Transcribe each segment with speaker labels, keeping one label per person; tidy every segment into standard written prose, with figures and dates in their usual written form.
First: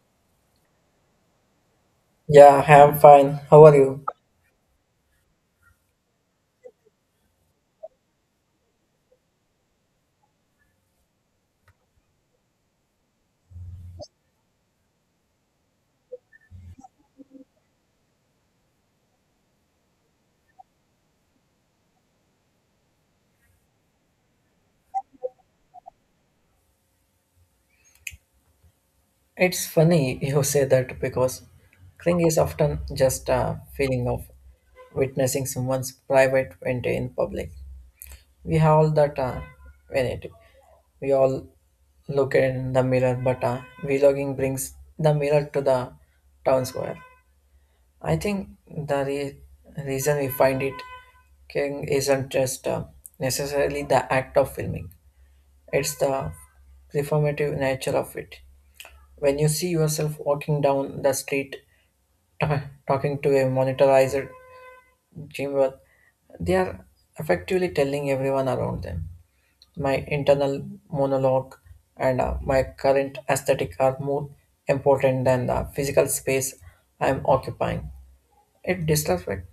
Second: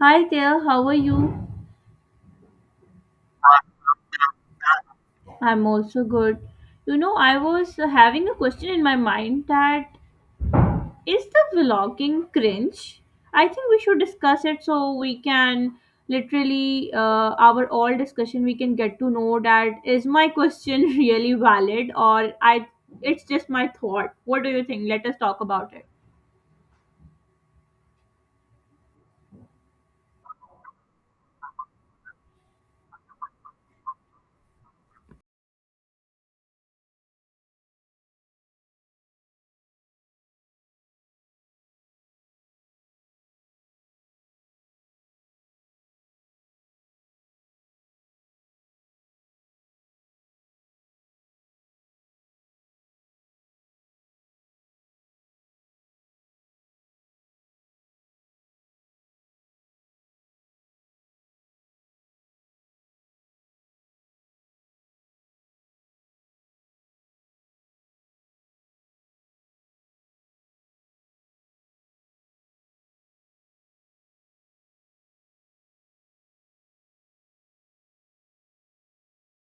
Speaker 1: Hi there, how are you?
Speaker 2: Yeah, I'm fine. How are you?
Speaker 1: I'm also good. You know, I was Having a question in my mind that is the vlogging cringe? I think we should discuss it so we can literally our all discussion we can get to know that is my question really valid or I it's just my thought. What do you think? Let us talk about it.
Speaker 2: It's funny you say that because cling is often just a feeling of witnessing someone's private event in public. We have all that vanity. We all look in the mirror, but vlogging brings the mirror to the town square. I think the reason we find it king isn't just necessarily the act of filming; it's the performative nature of it. When you see yourself walking down the street ta- talking to a monetized gym, work, they are effectively telling everyone around them. My internal monologue and my current aesthetic are more important than the physical space I am occupying. It disrespects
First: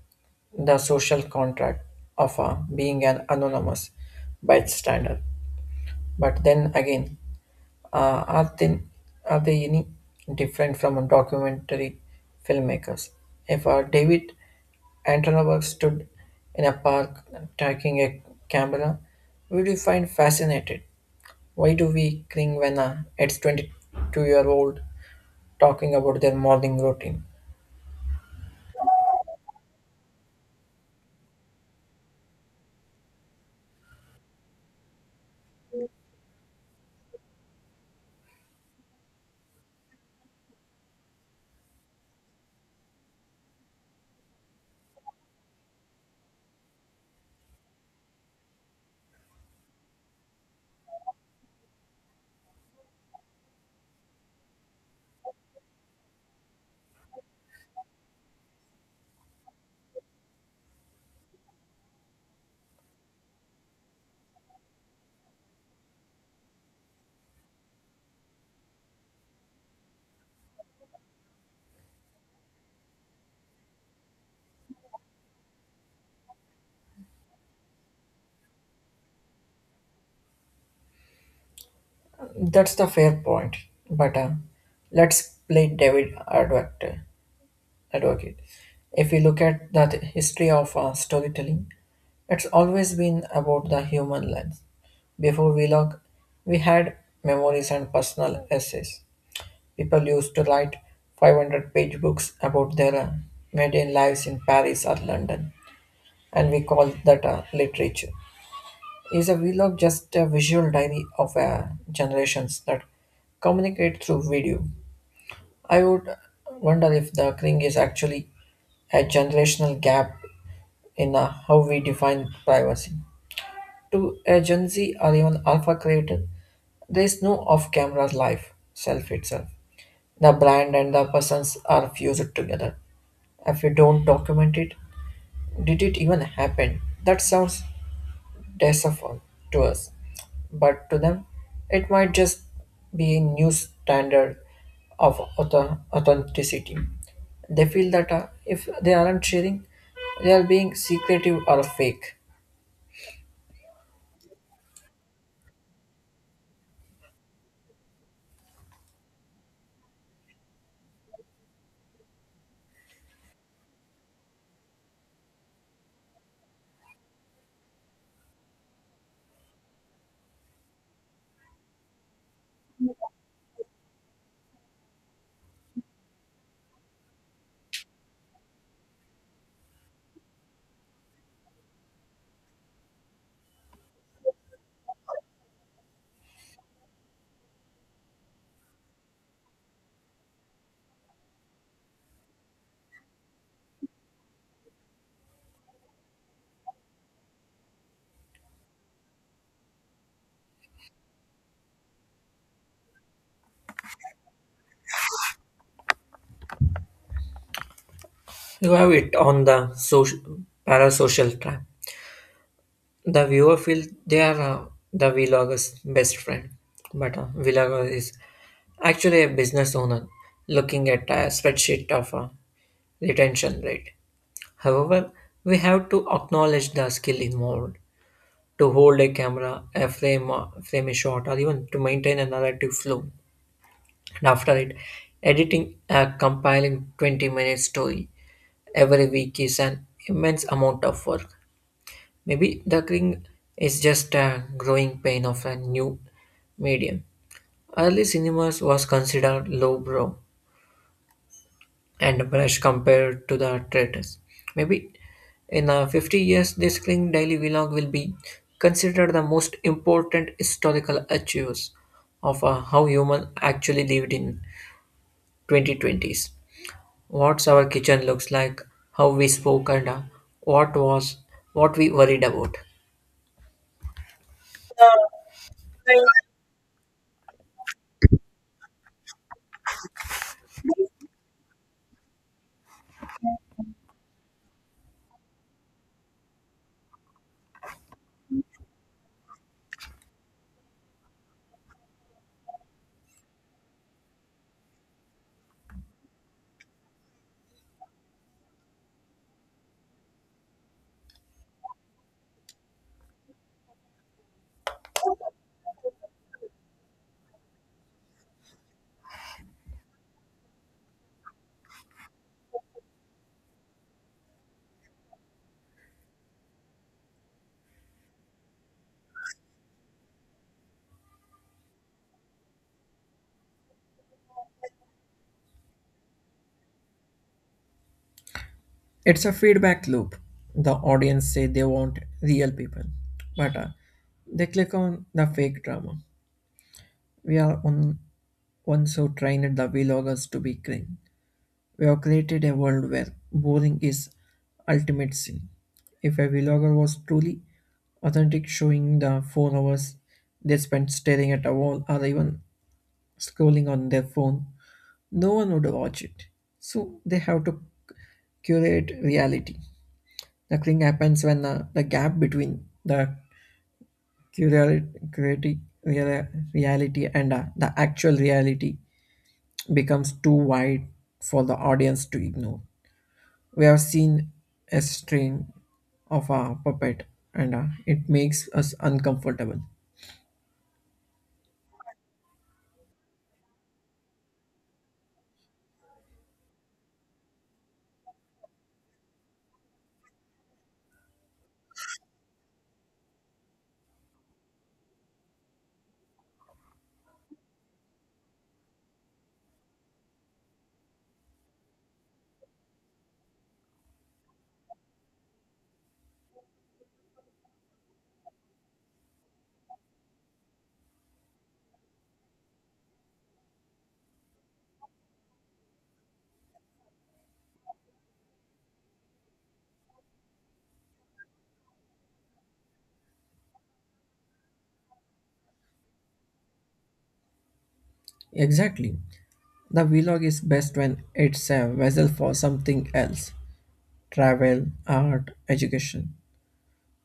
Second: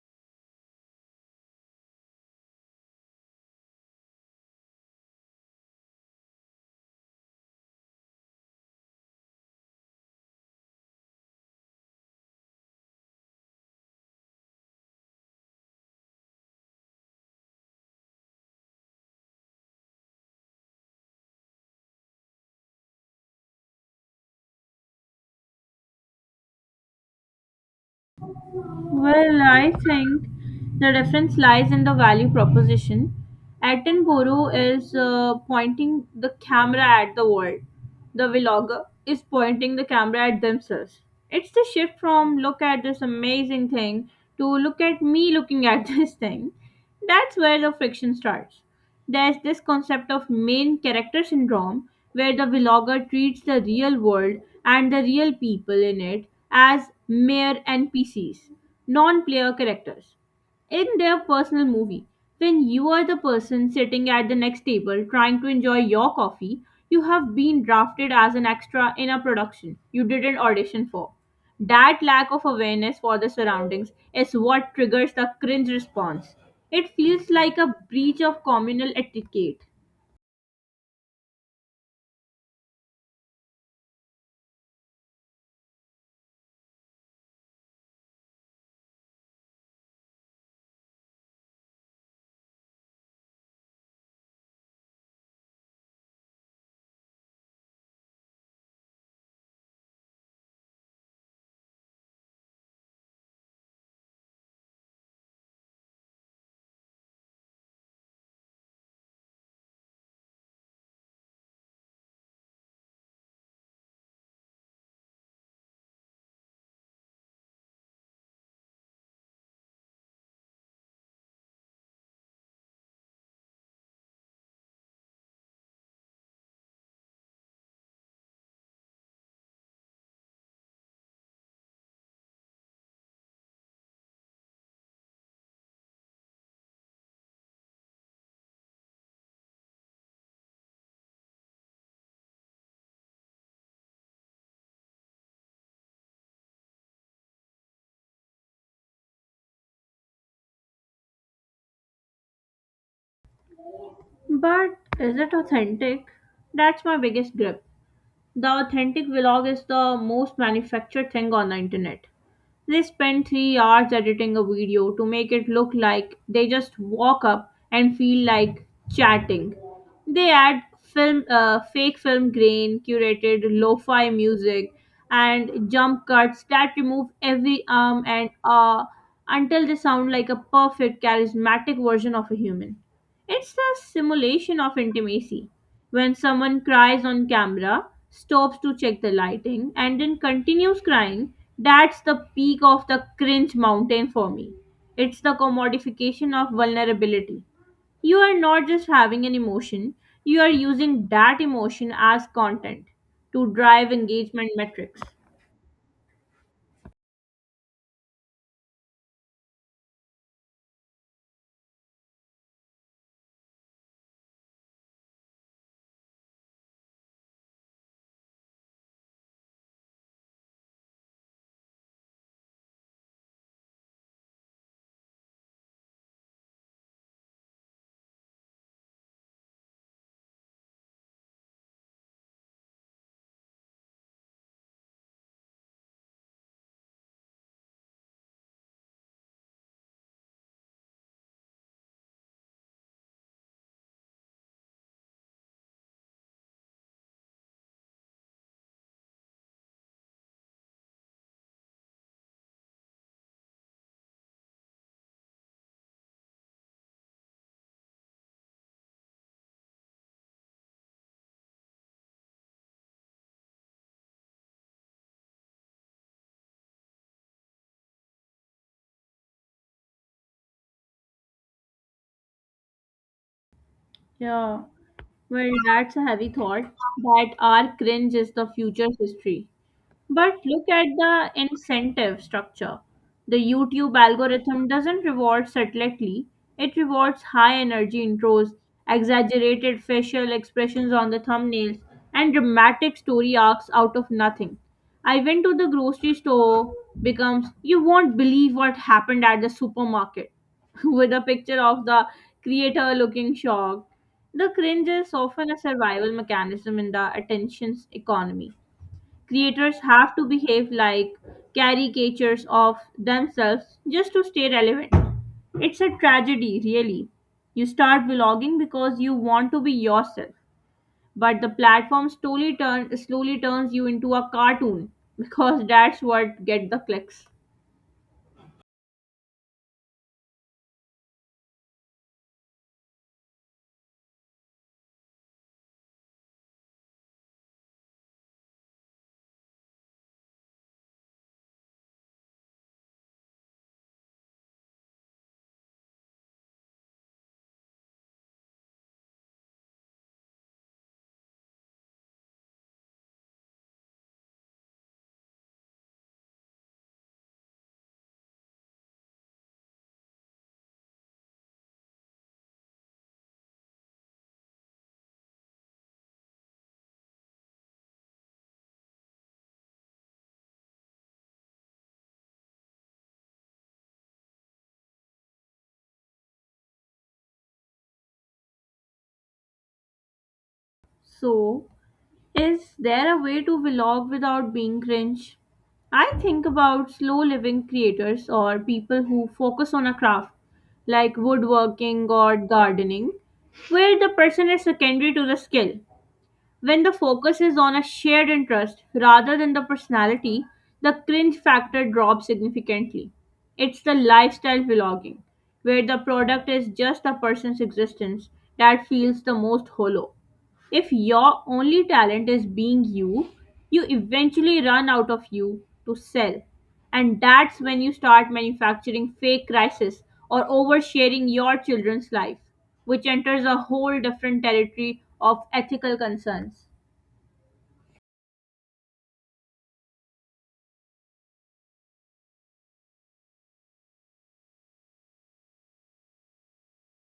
Speaker 2: the social contract of being an anonymous bystander. But then again, Uh, are, they, are they any different from a documentary filmmakers? If David Attenborough stood in a park taking a camera, would you find fascinated? Why do we cling when it's 22-year-old talking about their morning routine?
Speaker 1: Well, I think the difference lies in the value proposition. Attenborough is pointing the camera at the world. The vlogger is pointing the camera at themselves. It's the shift from look at this amazing thing to look at me looking at this thing. That's where the friction starts. There's this concept of main character syndrome, where the vlogger treats the real world and the real people in it as mere NPCs, non player characters in their personal movie. When you are the person sitting at the next table trying to enjoy your coffee, you have been drafted as an extra in a production you didn't audition for. That lack of awareness for the surroundings is what triggers the cringe response. It feels like a breach of communal etiquette.
Speaker 2: That's the fair point. But let's play David Advocate. Advocate. If we look at the history of storytelling, it's always been about the human lens. Before we log, we had memories and personal essays. People used to write 500-page books about their mundane lives in Paris or London, and we call that literature. Is a vlog just a visual diary of generations that communicate through video? I would wonder if the thing is actually a generational gap in how we define privacy. To a Gen Z or even Alpha creator, there is no off camera life, self itself. The brand and the persons are fused together. If you don't document it, did it even happen? That sounds decipher to us, but to them, it might just be a new standard of authenticity. They feel that if they aren't sharing, they are being secretive or fake.
Speaker 1: But is it authentic? That's my biggest grip. The authentic vlog is the most manufactured thing on the internet. They spend 3 hours editing a video to make it look like they just walk up and feel like chatting. They add film, fake film grain, curated lo-fi music, and jump cuts that remove every arm and until they sound like a perfect, charismatic version of a human. It's a simulation of intimacy. When someone cries on camera, stops to check the lighting, and then continues crying, that's the peak of the cringe mountain for me. It's the commodification of vulnerability. You are not just having an emotion, you are using that emotion as content to drive engagement metrics.
Speaker 2: You have it on the social, parasocial trap. The viewer feels they are the vlogger's best friend, but a vlogger is actually a business owner looking at a spreadsheet of a retention rate. However, we have to acknowledge the skill involved to hold a camera, a frame, a shot, or even to maintain a narrative flow. And after it, editing a compiling 20-minute story every week is an immense amount of work. Maybe the thing is just a growing pain of a new medium. Early cinemas was considered lowbrow and brush compared to the traitors. Maybe in 50 years, this clean daily vlog will be considered the most important historical achievers of how human actually lived in 2020s. What's our kitchen looks like, how we spoke, and what was what we worried about.
Speaker 1: Yeah, well, that's a heavy thought that our cringe is the future's history. But look at the incentive structure. The YouTube algorithm doesn't reward subtlety, it rewards high energy intros, exaggerated facial expressions on the thumbnails, and dramatic story arcs out of nothing. I went to the grocery store, becomes you won't believe what happened at the supermarket, with a picture of the creator looking shocked. The cringe is often a survival mechanism in the attention economy. Creators have to behave like caricatures of themselves just to stay relevant. It's a tragedy, really. You start vlogging because you want to be yourself, but the platform slowly turns you into a cartoon because that's what get the clicks.
Speaker 2: It's a feedback loop. The audience say they want real people, but they click on the fake drama. We are on, once so trained the vloggers to be green. We have created a world where boring is ultimate sin. If a vlogger was truly authentic, showing the 4 hours they spent staring at a wall or even scrolling on their phone, no one would watch it. So they have to curate reality. The thing happens when the gap between the curate, curate, reality and the actual reality becomes too wide for the audience to ignore. We have seen a string of a puppet and it makes us uncomfortable.
Speaker 1: So, is there a way to vlog without being cringe? I think about slow living creators or people who focus on a craft like woodworking or gardening, where the person is secondary to the skill. When the focus is on a shared interest rather than the personality, the cringe factor drops significantly. It's the lifestyle vlogging, where the product is just a person's existence that feels the most hollow. If your only talent is being you, you eventually run out of you to sell. And that's when you start manufacturing fake crisis or oversharing your children's life, which enters a whole different territory of ethical concerns.
Speaker 2: Exactly. The vlog is best when it's a vessel for something else travel, art, education.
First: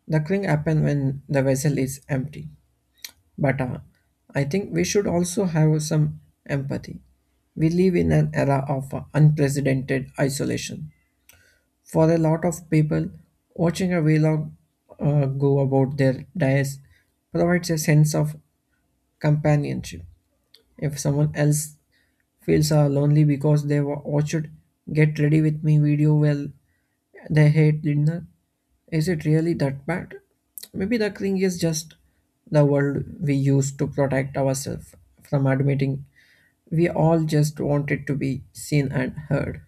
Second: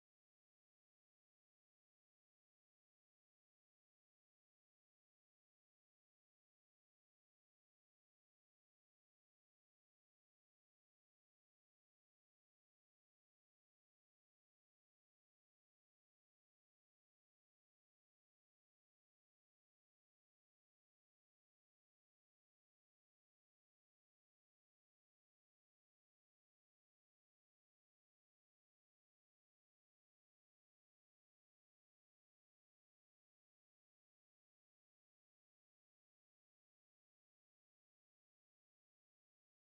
Speaker 2: The cling happens when the vessel is empty. But I think we should also have some empathy. We live in an era of unprecedented isolation. For a lot of people, watching a vlog go about their days provides a sense of companionship. If someone else feels lonely because they watched Get Ready With Me video while they hate dinner, is it really that bad? Maybe the thing is just the world we use to protect ourselves from admitting we all just wanted to be seen and heard.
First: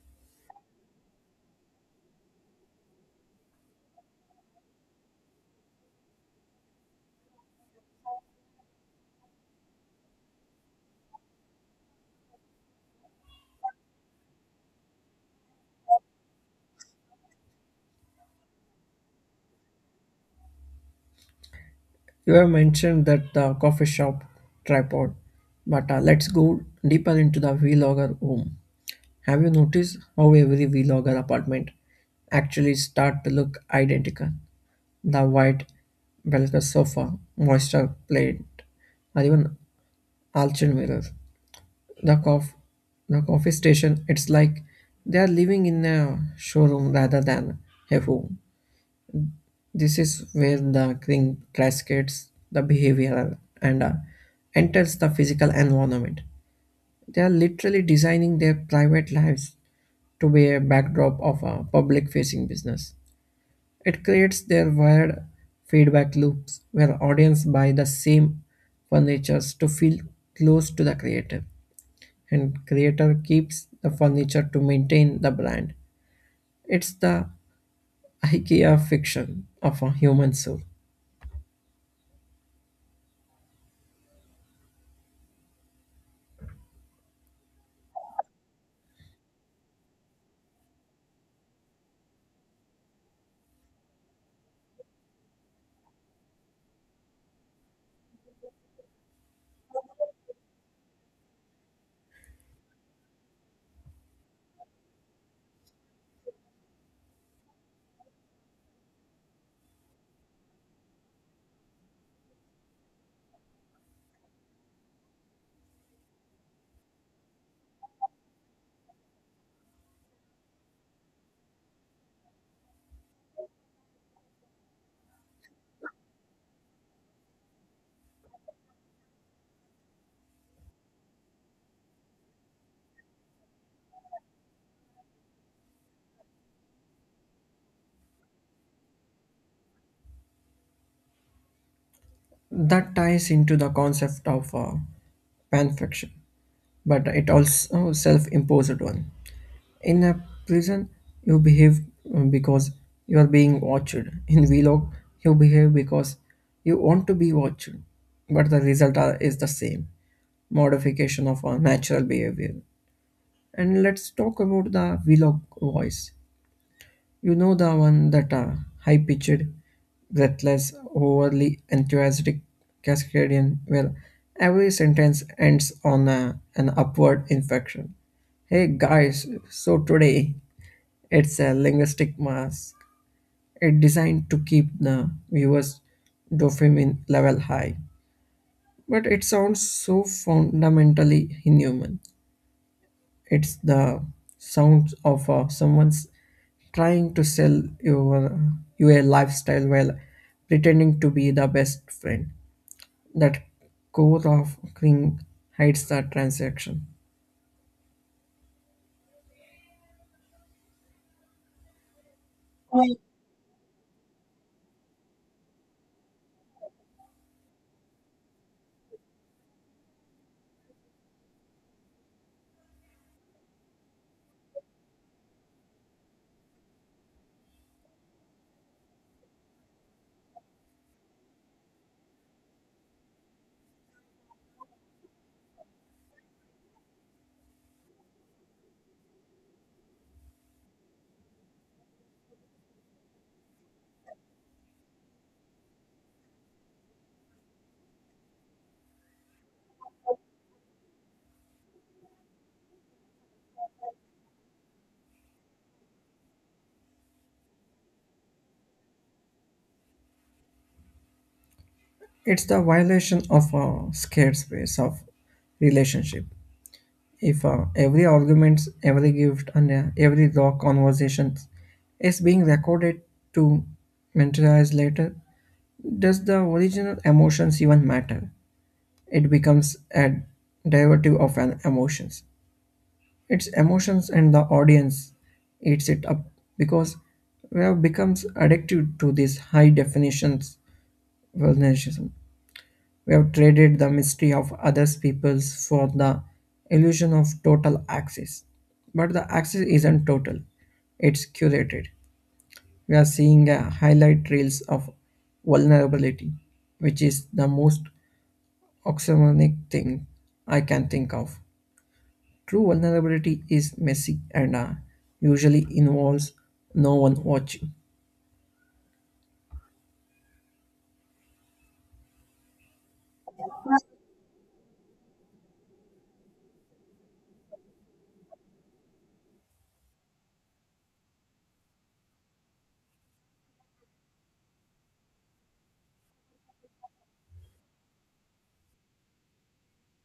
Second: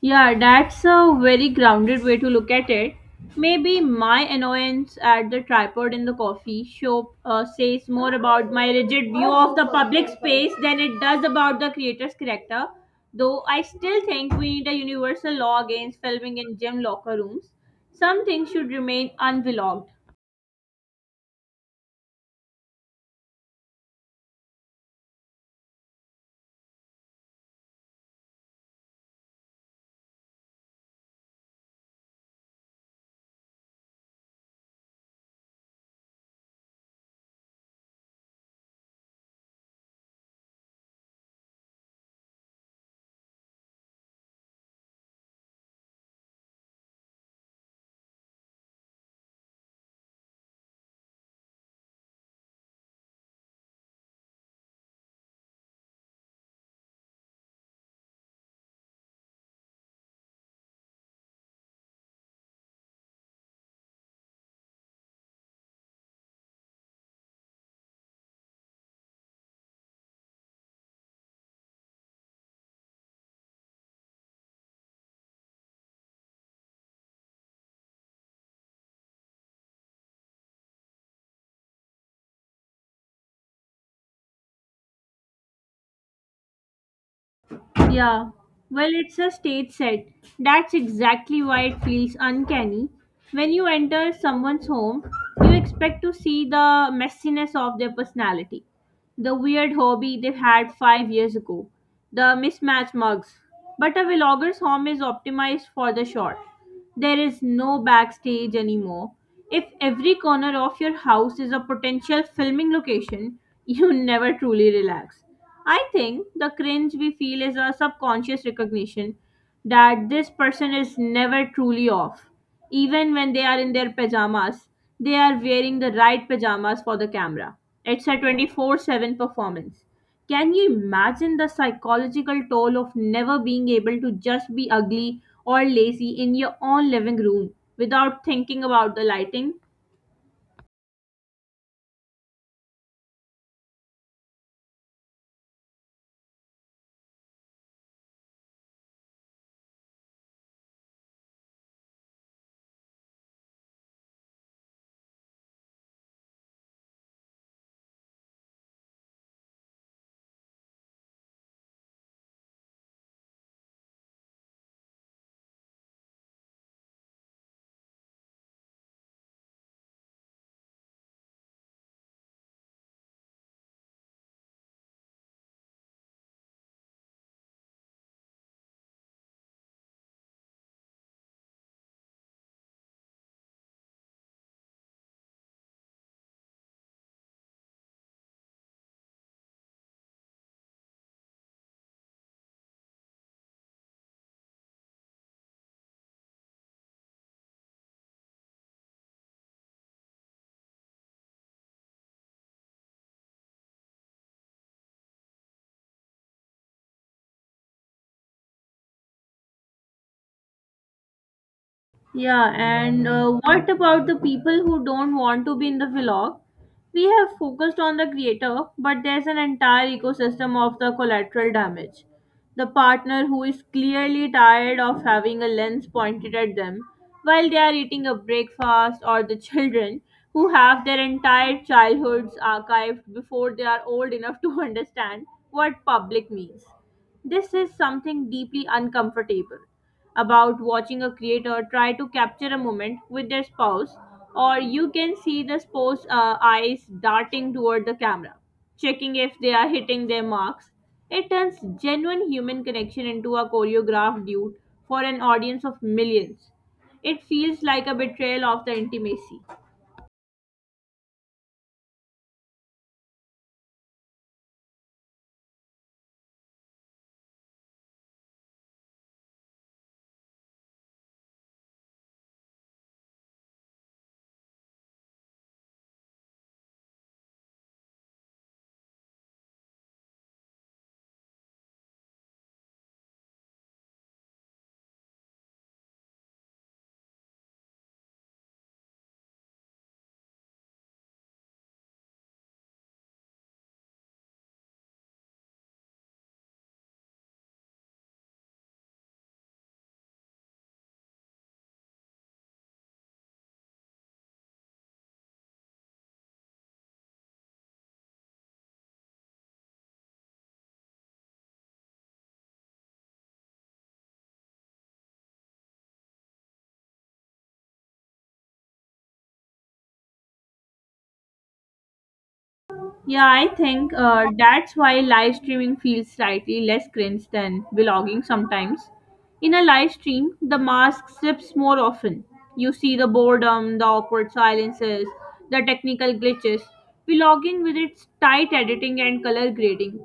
Speaker 1: Yeah, that's a very grounded way to look at it. Maybe my annoyance at the tripod in the coffee shop says more about my rigid view of the public space than it does about the creator's character. Though I still think we need a universal law against filming in gym locker rooms. Some things should remain unvlogged.
Speaker 2: You have mentioned that the coffee shop tripod, but let's go deeper into the vlogger home. Have you noticed how every vlogger apartment actually start to look identical? The white Belka sofa, moisture plate, or even Alchin mirror. The cof- the coffee station, it's like they are living in a showroom rather than a home. This is where the thing cascades the behavioral and enters the physical environment. They are literally designing their private lives to be a backdrop of a public facing business. It creates their wired feedback loops where audience buy the same furnitures to feel close to the creator and creator keeps the furniture to maintain the brand. It's the IKEA fiction of a human soul.
Speaker 1: Yeah, well, it's a stage set. That's exactly why it feels uncanny. When you enter someone's home, you expect to see the messiness of their personality, the weird hobby they had 5 years ago, the mismatched mugs. But a vlogger's home is optimized for the shot. There is no backstage anymore. If every corner of your house is a potential filming location, you never truly relax. I think the cringe we feel is a subconscious recognition that this person is never truly off. Even when they are in their pajamas, they are wearing the right pajamas for the camera. It's a 24/7 performance. Can you imagine the psychological toll of never being able to just be ugly or lazy in your own living room without thinking about the lighting?
Speaker 2: That ties into the concept of fan but it also self-imposed one. In a prison, you behave because you are being watched. In Vlog, you behave because you want to be watched, but is the same modification of our natural behavior. And let's talk about the Vlog voice. You know the one that high pitched, breathless, overly enthusiastic Cascadian, where every sentence ends on an upward inflection. Hey guys, so today it's a linguistic mask. It's designed to keep the viewer's dopamine level high. But it sounds so fundamentally inhuman. It's the sounds of someone's trying to sell you a lifestyle while pretending to be the best friend. That core of cring hides the transaction.
Speaker 1: Yeah, and what about the people who don't want to be in the vlog? We have focused on the creator, but there's an entire ecosystem of the collateral damage. The partner who is clearly tired of having a lens pointed at them while they are eating a breakfast, or the children who have their entire childhoods archived before they are old enough to understand what public means. This is something deeply uncomfortable about watching a creator try to capture a moment with their spouse, or you can see the spouse's eyes darting toward the camera, checking if they are hitting their marks. It turns genuine human connection into a choreographed duet for an audience of millions. It feels like a betrayal of the intimacy.
Speaker 2: It's the violation of a scared space of relationship. If every argument, every gift, and every raw conversation is being recorded to mentalize later, does the original emotions even matter? It becomes a derivative of an emotions. It's emotions and the audience eats it up because we have become addicted to these high definitions vulnerabilism. We have traded the mystery of others people's for the illusion of total access. But the access isn't total, it's curated. We are seeing a highlight reels of vulnerability, which is the most oxymoronic thing I can think of. True vulnerability is messy and usually involves no one watching.
Speaker 1: Yeah, I think that's why live streaming feels slightly less cringe than vlogging sometimes. In a live stream, the mask slips more often. You see the boredom, the awkward silences, the technical glitches. Vlogging, with its tight editing and color grading,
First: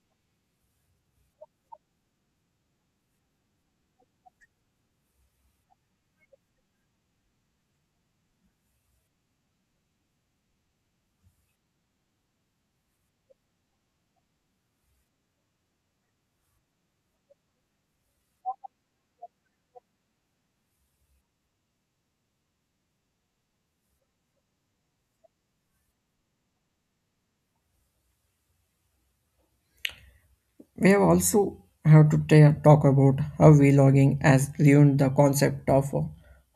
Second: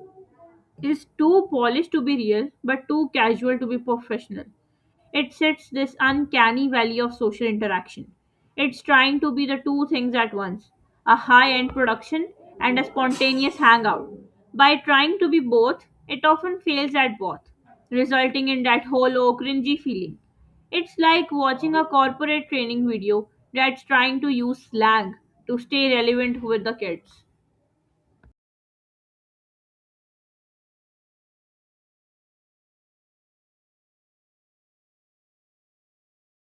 Speaker 1: is too polished to be real but too casual to be professional. It sits this uncanny valley of social interaction. It's trying to be the two things at once, a high end production and a spontaneous hangout. By trying to be both, it often fails at both, resulting in that hollow, cringy feeling. It's like watching a corporate training video that's trying to use slang to stay relevant with the kids.
Speaker 2: We have also have to talk about how vlogging has ruined the concept of a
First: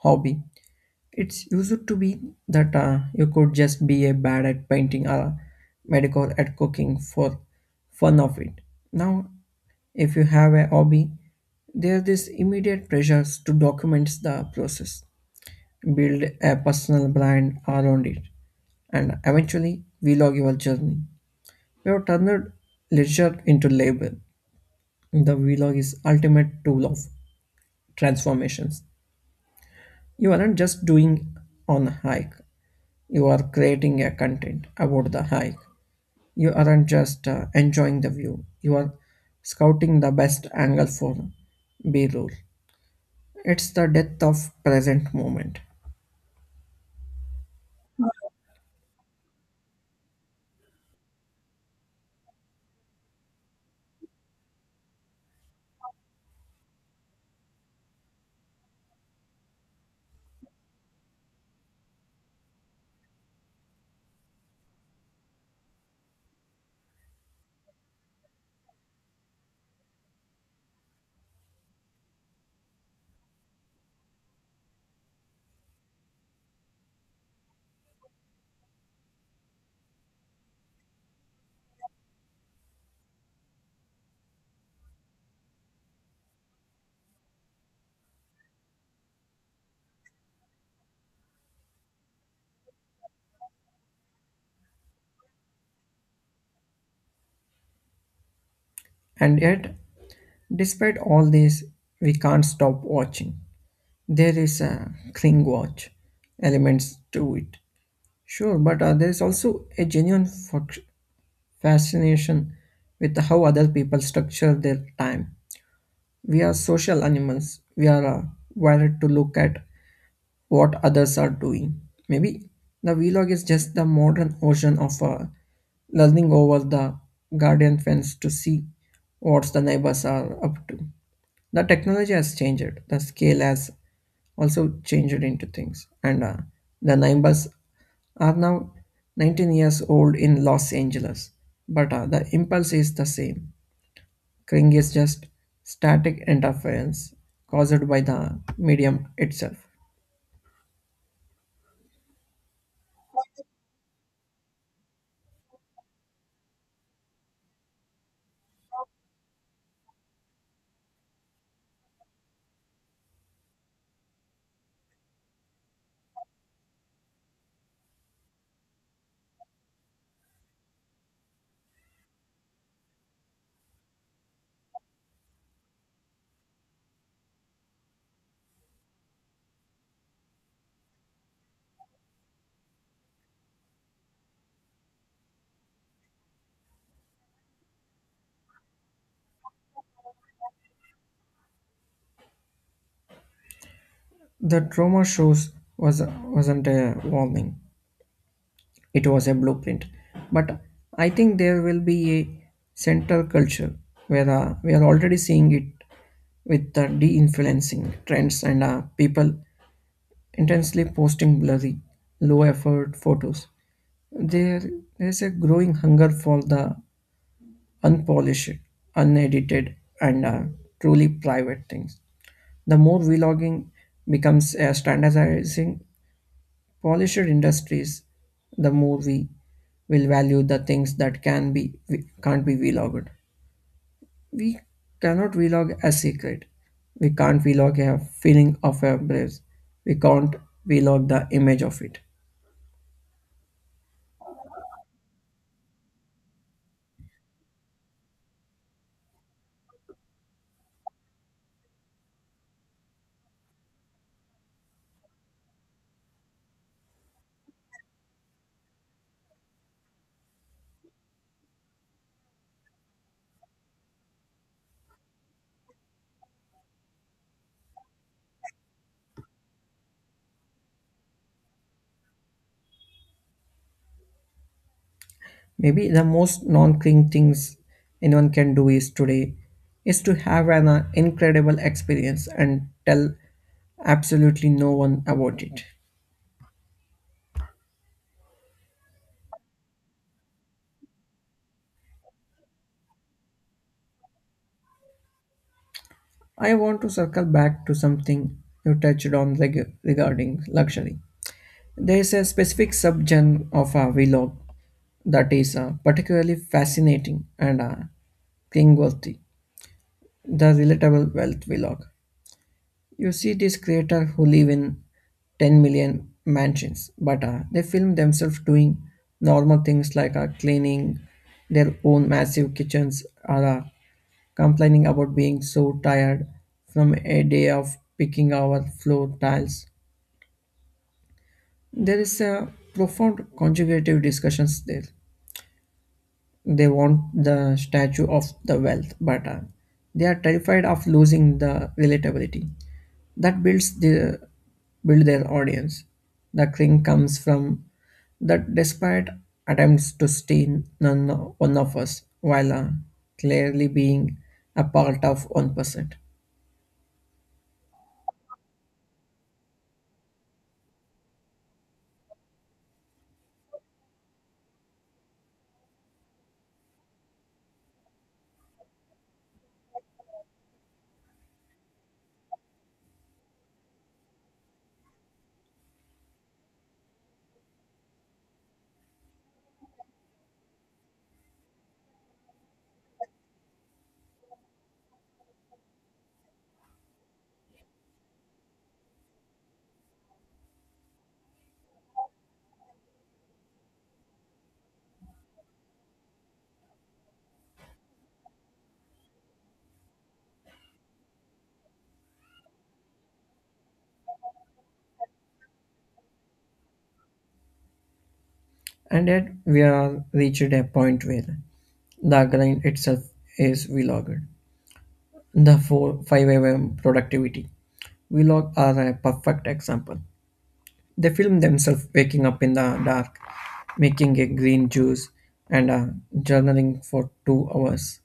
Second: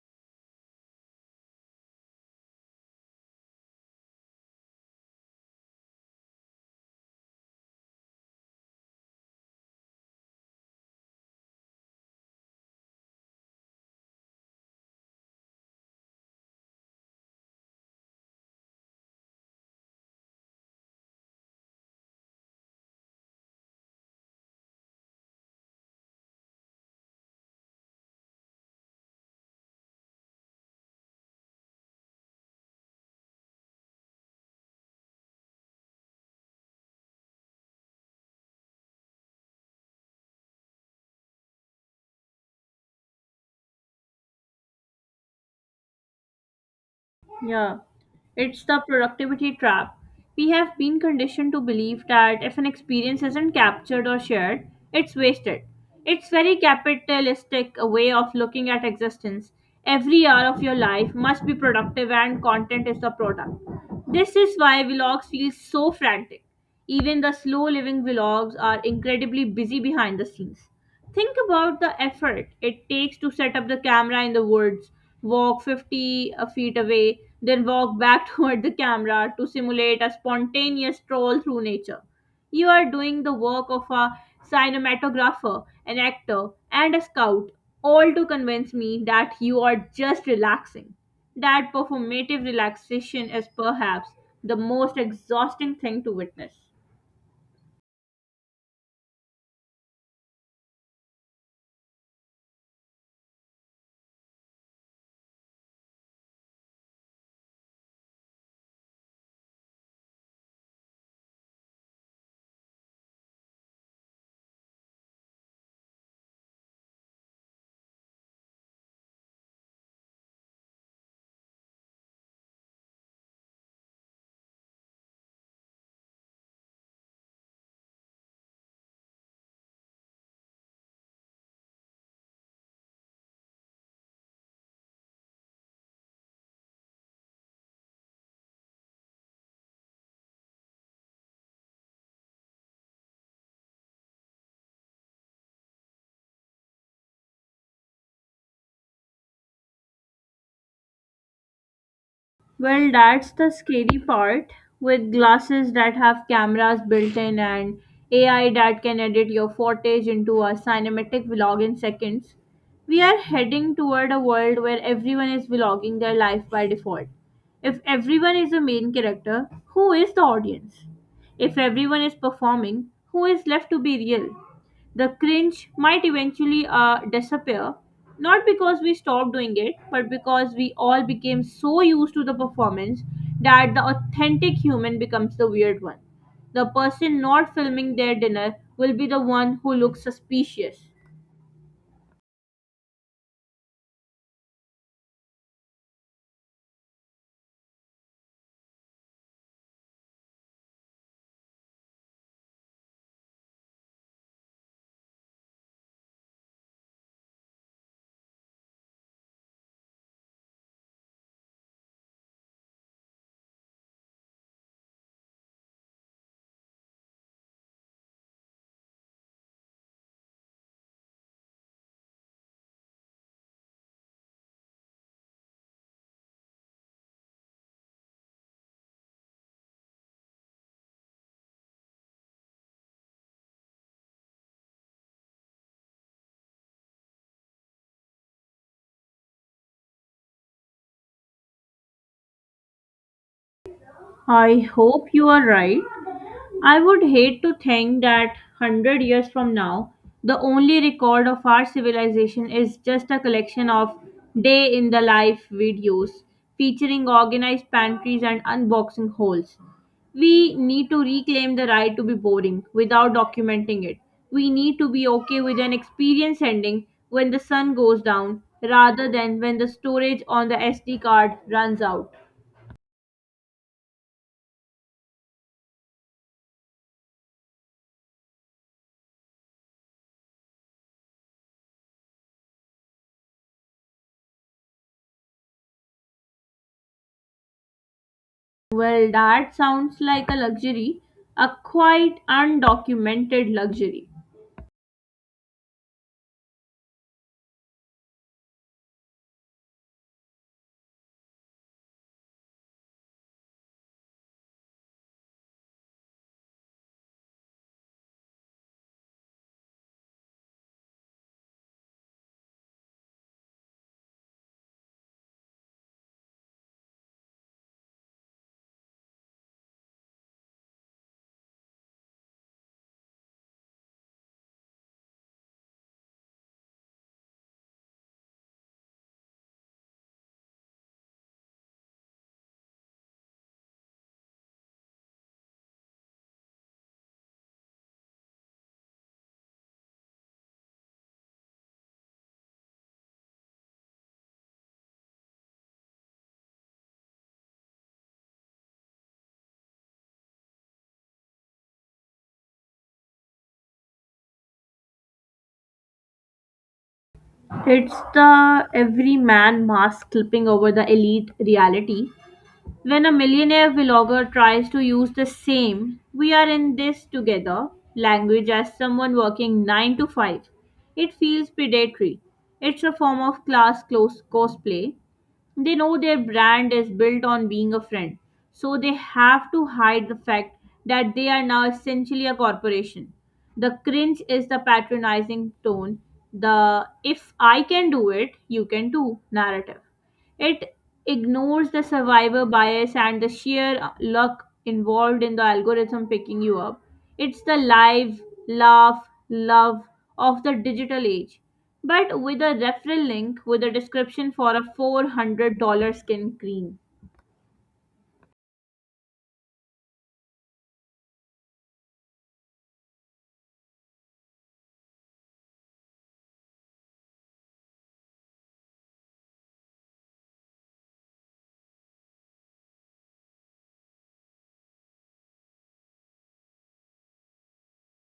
Speaker 2: hobby. It's used to be that you could just be a bad at painting or medical at cooking for fun of it. Now, if you have a hobby, there is immediate pressures to document the process, build a personal brand around it, and eventually vlog your journey. We have turned leisure into labor. The vlog is ultimate tool of transformations. You aren't just doing on a hike. You are creating a content about the hike. You aren't just enjoying the view. You are scouting the best angle for B-roll. It's the death of present moment.
Speaker 1: Yeah, it's the productivity trap. We have been conditioned to believe that if an experience isn't captured or shared, it's wasted. It's very capitalistic a way of looking at existence. Every hour of your life must be productive and content is the product. This is why vlogs feel so frantic. Even the slow living vlogs are incredibly busy behind the scenes. Think about the effort it takes to set up the camera in the woods, walk 50 a feet away, then walk back toward the camera to simulate a spontaneous stroll through nature. You are doing the work of a cinematographer, an actor, and a scout, all to convince me that you are just relaxing. That performative relaxation is perhaps the most exhausting thing to witness.
Speaker 2: And yet despite all this, we can't stop watching. There is a cling watch elements to it. Sure, but there is also a genuine fascination with how other people structure their time. We are social animals. We are wired to look at what others are doing. Maybe the vlog is just the modern ocean of lulling over the guardian fence to see what the neighbors are up to. The technology has changed, the scale has also changed into things, and the neighbors are now 19 years old in Los Angeles. But the impulse is the same. Cring is just static interference caused by the medium itself.
Speaker 1: Well, that's the scary part with glasses that have cameras built in and AI that can edit your footage into a cinematic vlog in seconds. We are heading toward a world where everyone is vlogging their life by default. If everyone is a main character, who is the audience? If everyone is performing, who is left to be real? The cringe might eventually disappear, not because we stopped doing it, but because we all became so used to the performance that the authentic human becomes the weird one. The person not filming their dinner will be the one who looks suspicious.
Speaker 2: The trauma shows wasn't a warning; it was a blueprint. But I think there will be a central culture where we are already seeing it with the de-influencing trends and people intensely posting blurry, low-effort photos. There is a growing hunger for the unpolished, unedited, and truly private things. The more vlogging becomes a standardizing polished industries, the more we will value the things that can be can't be vlogged. We cannot vlog a secret. We can't vlog a feeling of a place. We can't vlog the image of it.
Speaker 1: I hope you are right. I would hate to think that 100 years from now, the only record of our civilization is just a collection of day in the life videos featuring organized pantries and unboxing holes. We need to reclaim the right to be boring without documenting it. We need to be okay with an experience ending when the sun goes down rather than when the storage on the SD card runs out.
Speaker 2: Maybe the most non-cling things anyone can do is today is to have an incredible experience and tell absolutely no one about it.
Speaker 1: Well, that sounds like a luxury, a quite undocumented luxury.
Speaker 2: I want to circle back to something you touched on regarding luxury. There is a specific subgenre of vlog that is particularly fascinating and cringeworthy. The relatable wealth vlog. You see these creators who live in 10 million mansions, but they film themselves doing normal things like cleaning their own massive kitchens or complaining about being so tired from a day of picking our floor tiles. There is a profound conjugative discussions there. They want the statue of the wealth, but they are terrified of losing the relatability that build their audience. The cling comes from that despite attempts to steal none one of us while clearly being a part of 1%.
Speaker 1: It's the everyman mask clipping over the elite reality. When a millionaire vlogger tries to use the same, we are in this together language as someone working 9 to 5, it feels predatory. It's a form of class close cosplay. They know their brand is built on being a friend, so they have to hide the fact that they are now essentially a corporation. The cringe is the patronizing tone, the if I can do it, you can too narrative. It ignores the survivor bias and the sheer luck involved in the algorithm picking you up. It's the live, laugh, love of the digital age. But with a referral link with a description for a $400 skin cream.
Speaker 2: And yet we are reached a point where the grind itself is vlogged. The 4 5 a.m. productivity vlog are a perfect example. They film themselves waking up in the dark, making a green juice, and journaling for 2 hours.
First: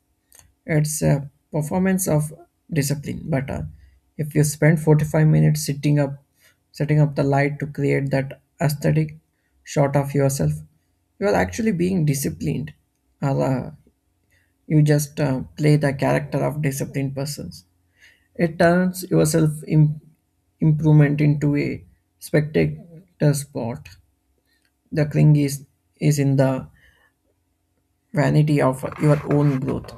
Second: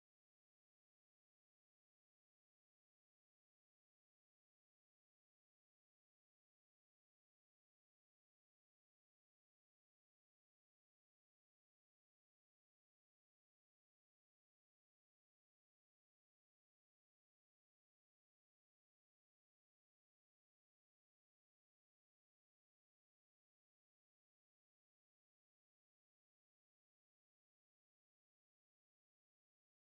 Speaker 2: It's a performance of discipline, but if you spend 45 minutes sitting up, setting up the light to create that aesthetic shot of yourself, you are actually being disciplined, or you just play the character of disciplined persons. It turns your self improvement into a spectator sport. The cring is in the vanity of your own growth.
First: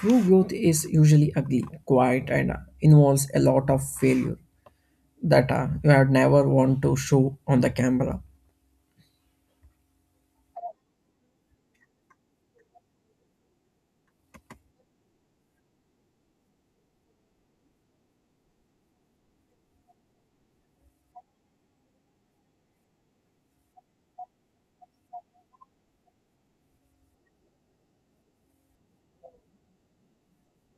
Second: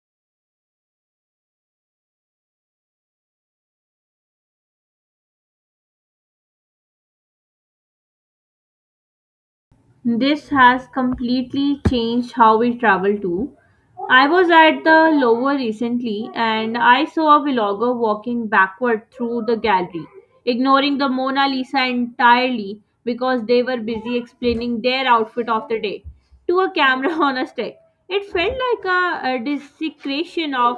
Speaker 2: True growth is usually ugly, quiet, and involves a lot of failure that you have never want to show on the camera.
Speaker 1: This has completely changed how we travel too. I was at the Louvre recently and I saw a vlogger walking backward through the gallery, ignoring the Mona Lisa entirely because they were busy explaining their outfit of the day to a camera on a stick. It felt like a desecration of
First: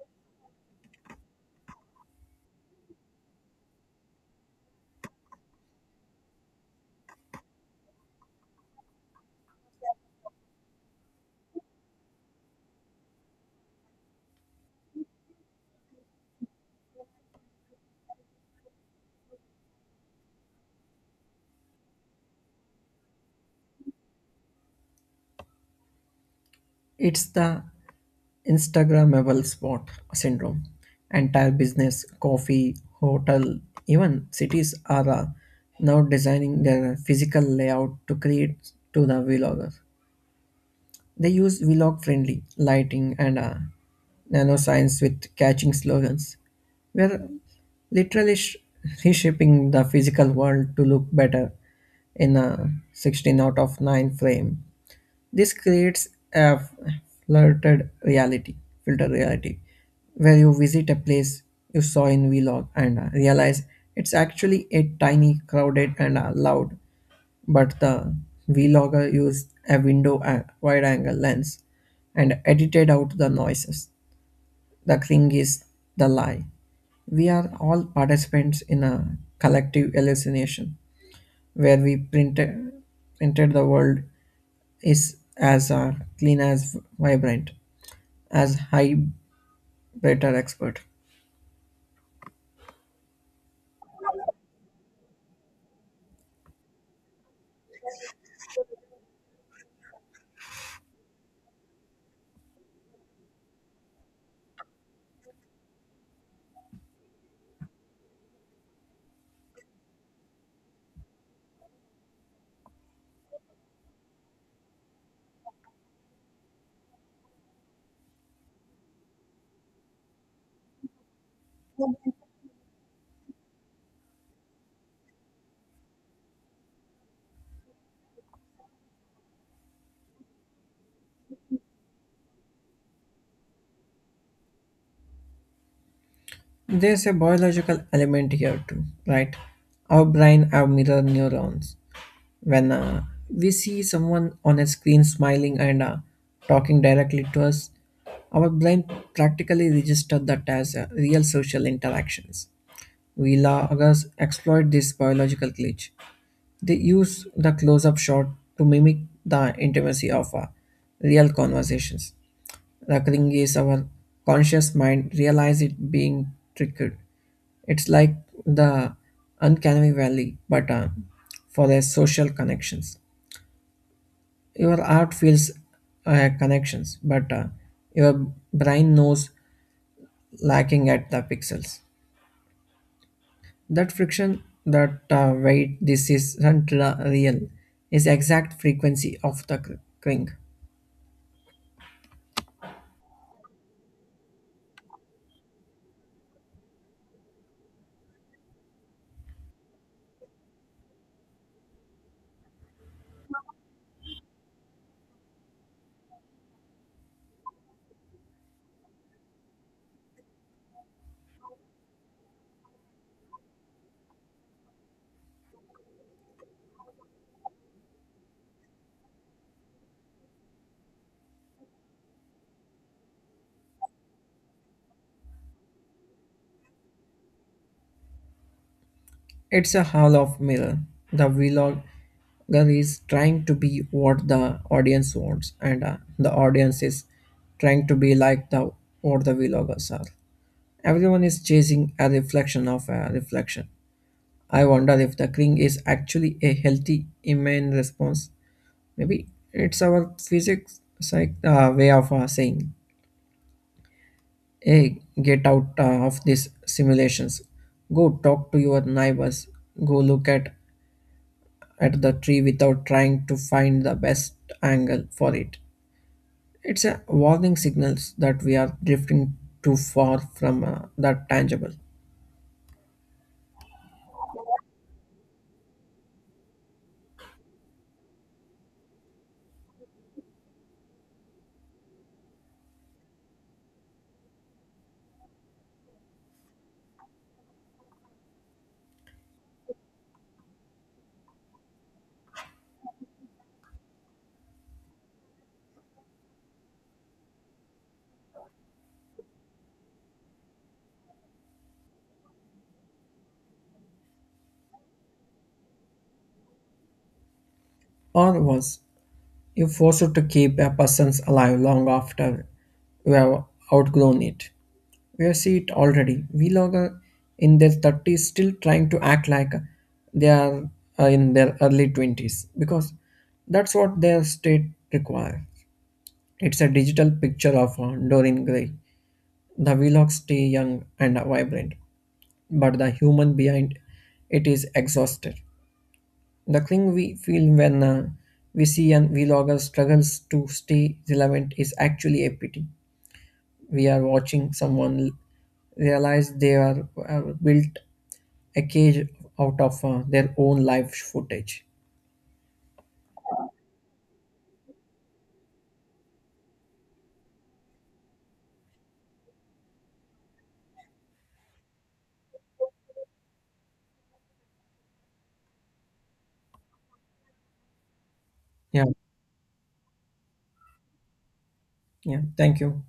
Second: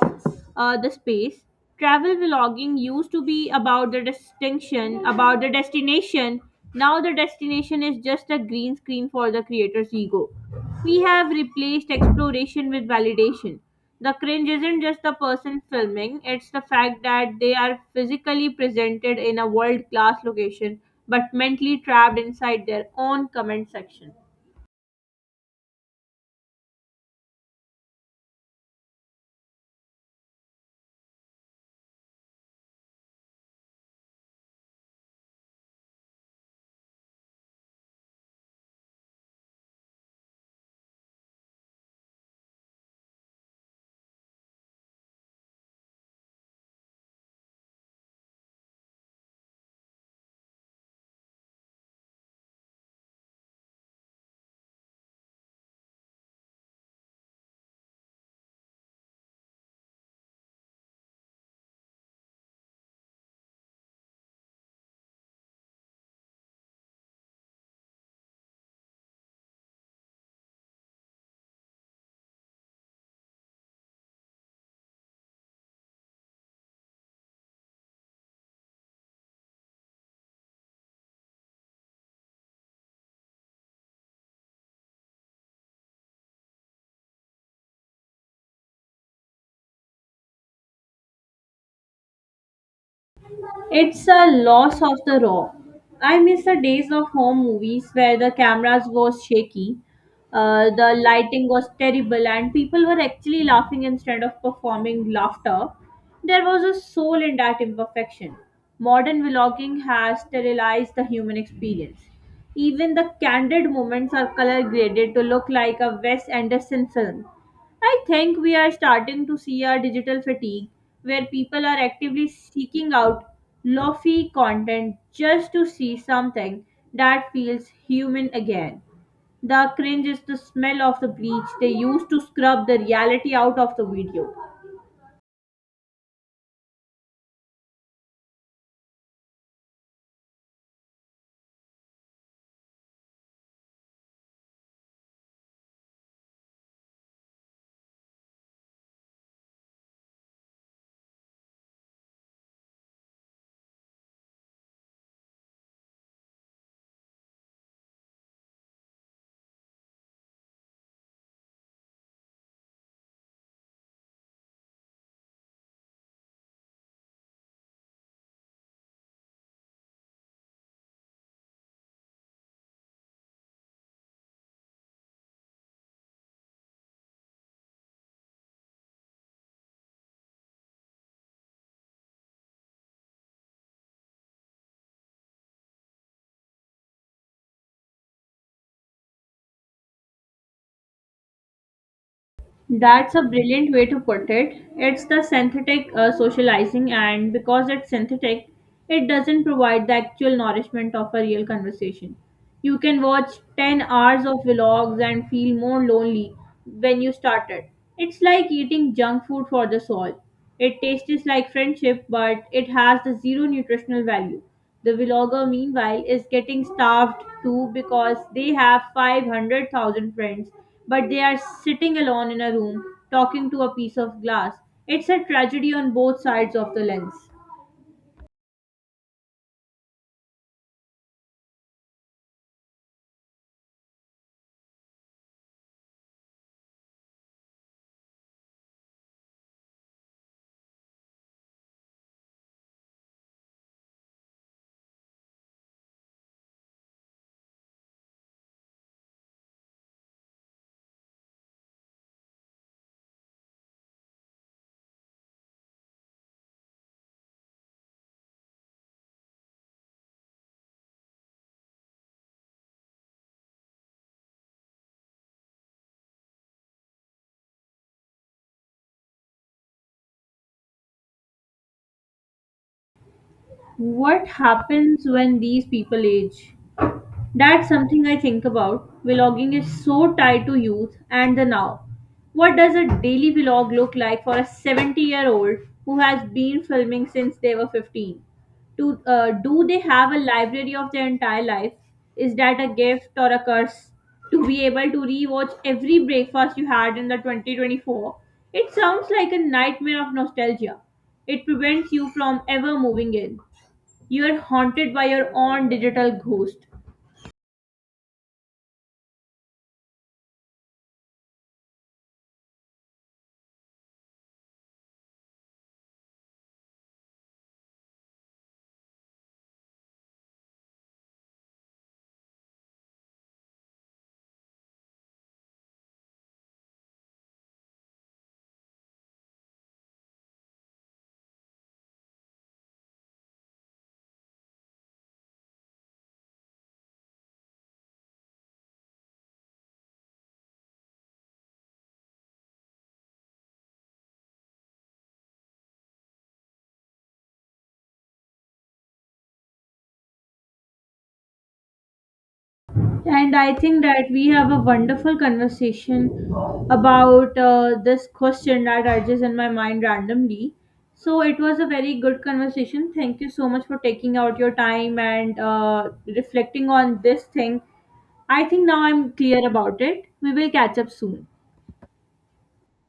Speaker 1: the space. Travel vlogging used to be about the distinction, about the destination. Now the destination is just a green screen for the creator's ego. We have replaced exploration with validation. The cringe isn't just the person filming, it's the fact that they are physically presented in a world class location but mentally trapped inside their own comment section.
Speaker 2: It's the Instagrammable spot syndrome. Entire business, coffee, hotel, even cities are now designing their physical layout to create to the vlogger. They use vlog friendly lighting and nanoscience with catching slogans. We're literally reshaping the physical world to look better in a 16 out of 9 frame. This creates a filtered reality, filtered reality, where you visit a place you saw in vlog and realize it's actually a tiny, crowded, and loud. But the vlogger used a window and wide-angle lens and edited out the noises. The thing is the lie. We are all participants in a collective hallucination where we printed the world is as clean as vibrant as high better expert.
Speaker 1: It's a loss of the raw. I miss the days of home movies where the cameras was shaky, the lighting was terrible, and people were actually laughing instead of performing laughter. There was a soul in that imperfection. Modern vlogging has sterilized the human experience. Even the candid moments are color graded to look like a Wes Anderson film. I think we are starting to see a digital fatigue where people are actively seeking out lofi content just to see something that feels human again. The cringe is the smell of the bleach they used to scrub the reality out of the video.
Speaker 2: There's a biological element here too, right? Our brain, our mirror neurons, when we see someone on a screen smiling and talking directly to us, our brain practically registers that as real social interactions. Vloggers exploit this biological glitch. They use the close up shot to mimic the intimacy of real conversations. Recurring is our conscious mind realize it being tricked. It's like the uncanny valley, but for the social connections. Your art feels connections, but your brain knows lacking at the pixels. That friction, that weight, this isn't real, is exact frequency of the clink.
Speaker 1: That's a brilliant way to put it. It's the synthetic socializing, and because it's synthetic, it doesn't provide the actual nourishment of a real conversation. You can watch 10 hours of vlogs and feel more lonely when you started. It's like eating junk food for the soul. It tastes like friendship, but it has the zero nutritional value. The vlogger, meanwhile, is getting starved too because they have 500,000 friends, but they are sitting alone in a room talking to a piece of glass. It's a tragedy on both sides of the lens.
Speaker 2: It's a hall of mirror. The vlogger is trying to be what the audience wants, and the audience is trying to be like the what the vloggers are. Everyone is chasing a reflection of a reflection. I wonder if the cling is actually a healthy immune response. Maybe it's our physics psych, way of saying, "Hey, get out of these simulations. Go talk to your neighbors. Go look at the tree without trying to find the best angle for it." It's a warning signals that we are drifting too far from that tangible.
Speaker 1: What happens when these people age? That's something I think about. Vlogging is so tied to youth and the now. What does a daily vlog look like for a 70-year-old who has been filming since they were 15? Do they have a library of their entire life? Is that a gift or a curse? To be able to rewatch every breakfast you had in the 2024, it sounds like a nightmare of nostalgia. It prevents you from ever moving in. You are haunted by your own digital ghost.
Speaker 2: Or was you forced to keep a person's alive long after you have outgrown it? We see it already. Vlogger in their 30s still trying to act like they are in their early 20s because that's what their state requires. It's a digital picture of Dorian Gray. The vlogs stay young and vibrant, but the human behind it is exhausted. The thing we feel when we see an vlogger struggles to stay relevant is actually a pity. We are watching someone realize they are built a cage out of their own live footage.
Speaker 1: And I think that we have a wonderful conversation about this question that arises in my mind randomly. So it was a very good conversation. Thank you so much for taking out your time and reflecting on this thing. I think now
Speaker 2: Yeah,
Speaker 1: I'm clear about it. We will catch up soon.
Speaker 2: yeah. Thank you.